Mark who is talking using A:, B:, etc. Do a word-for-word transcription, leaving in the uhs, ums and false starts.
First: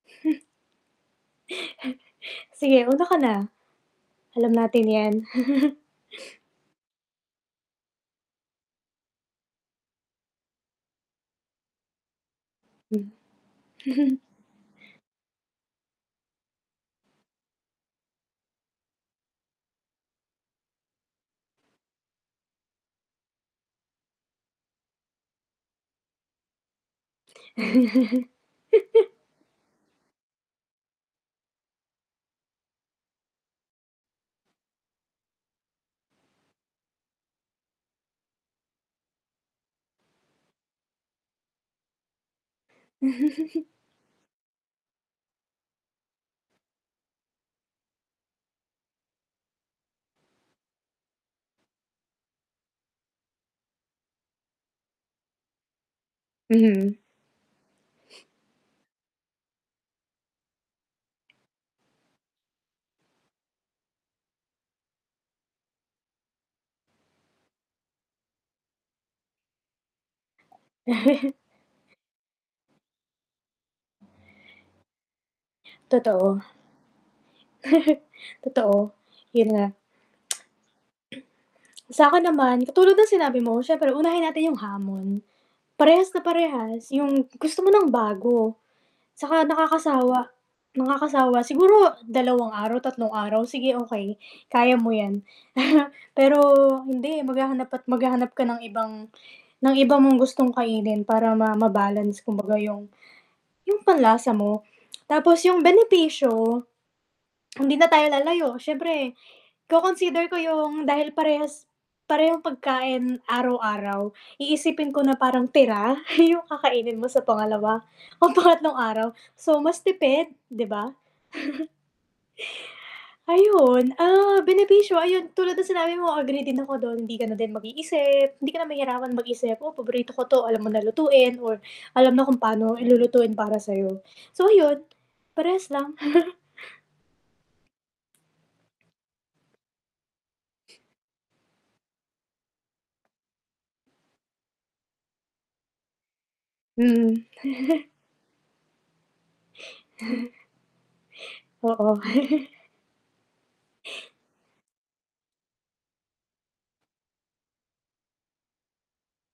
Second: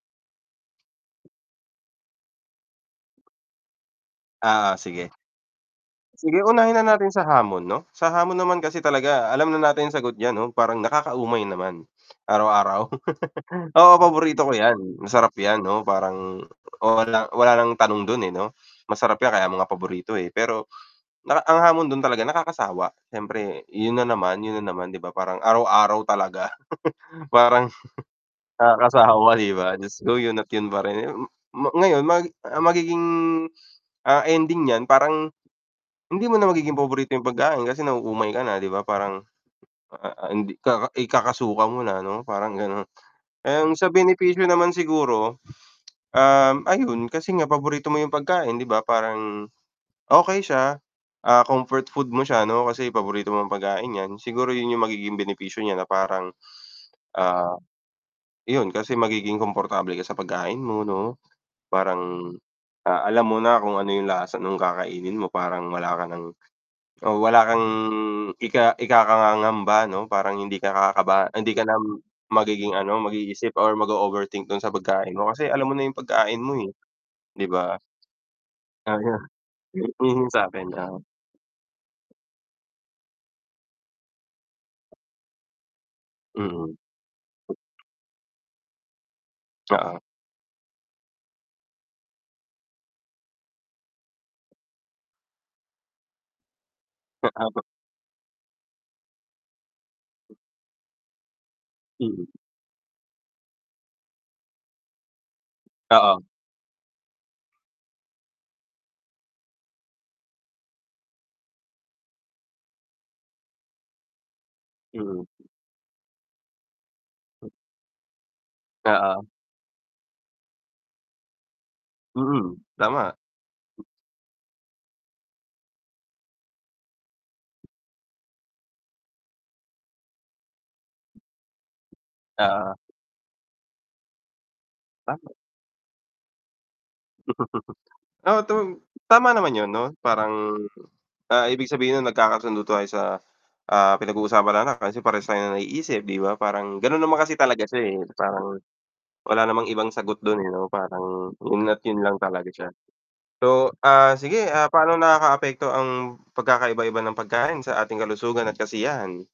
A: Sige, una ka na. Alam
B: Oo,
A: natin
B: sige.
A: 'yan.
B: Sige, unahin na natin sa hamon 'no. Sa hamon naman kasi talaga alam na natin sagot diyan 'no? Parang nakaka-umay naman. Araw-araw.
A: Hmm.
B: Oo, paborito ko 'yan, masarap 'yan 'no parang oh walang wala nang tanong dun, eh, 'no. Masarap 'yan kaya mo nga paborito, eh. Pero na ang hamon dun talaga nakakasawa. Siyempre yun na naman, yun na naman, 'di ba? Parang araw-araw talaga. Parang nakakasawa, 'di ba? Diyos ko, 'yon at 'yon pa rin. Mo ngayon may ang magiging, ah, ending niyan parang hindi mo na magiging paborito yung pagkain kasi nauumay ka na, 'di ba? Parang a a a hindi ka ikakasuka mo na 'no, parang ganon. And sa benepisyo naman siguro, um, ayun kasi nga paborito mo yung pagkain 'di ba parang okey siya, ah, comfort food mo siya 'no kasi paborito mong pagkain 'yan. Siguro yun yung magiging benepisyo niya na parang,
A: Mhm.
B: ah, 'yon kasi magiging komportable ka sa pagkain mo 'no? Parang, ah, alam mo na kung ano yung lasa nung kakainin mo, parang wala ka ng o wala kang ika ikakangangamba 'no. Parang hindi ka kakaba hindi ka na magiging ano, mag-iisip or mag-o-overthink dun sa pagkain mo kasi alam mo na yung
A: Totoo.
B: pagkain mo eh, 'di ba?
A: Totoo,
B: Ah, 'yon.
A: yun nga.
B: 'Yon yung sa'kin, oo.
A: Sa'kin naman katulad ng sinabi mo siyempre unahin natin yung hamon. Parehas na
B: Mm.
A: parehas. Yung gusto mo ng bago tsaka
B: Oo.
A: nakakasawa, nakakasawa. Siguro dalawang araw, tatlong araw, sige okey, kaya mo 'yan. Pero hindi,
B: [unintelligible]
A: maghahanap at maghahanap ka ng ibang ng iba mong gustong kainin para ma ma-balance
B: Mm.
A: kumbaga yung yung panlasa mo. Tapos yung
B: Oo.
A: benepisyo, hindi na tayo lalayo siyempre ko-consider ko yung dahil parehas parehong pagkain araw-araw, iisipin ko na
B: Mm.
A: parang tira yung kakainin mo sa pangalawa o pangatlong araw.
B: Oo.
A: So, mas tipid, di ba?
B: Mm, tama.
A: Ayun, ah, benepisyo ayun tulad ng sinabi mo agree din ako dun, hindi ka na din mag-iisip, hindi ka na mahirapan mag-isip. "Oh, paborito ko 'to." Alam mo na lutuin or alam na kung pa'no
B: Oo.
A: lulutuin para sa'yo. So ayun,
B: Tama.
A: parehas lang.
B: Oh, tung tama naman yun 'no. Parang, ah, ibig sabihin nun nagkakasundo tayo sa, ah, pinag-uusapan natin kasi parehas tayo ng naiisip, 'di ba? Parang ganun naman
A: Mm.
B: kasi talaga siya, eh. Parang wala namang ibang sagot dun, eh, 'no. Parang yun at
A: Oo.
B: yun lang talaga siya. So, ah, sige ah, paano nakakaapekto ang pagkakaiba-iba ng pagkain sa ating kalusugan at kasiyahan?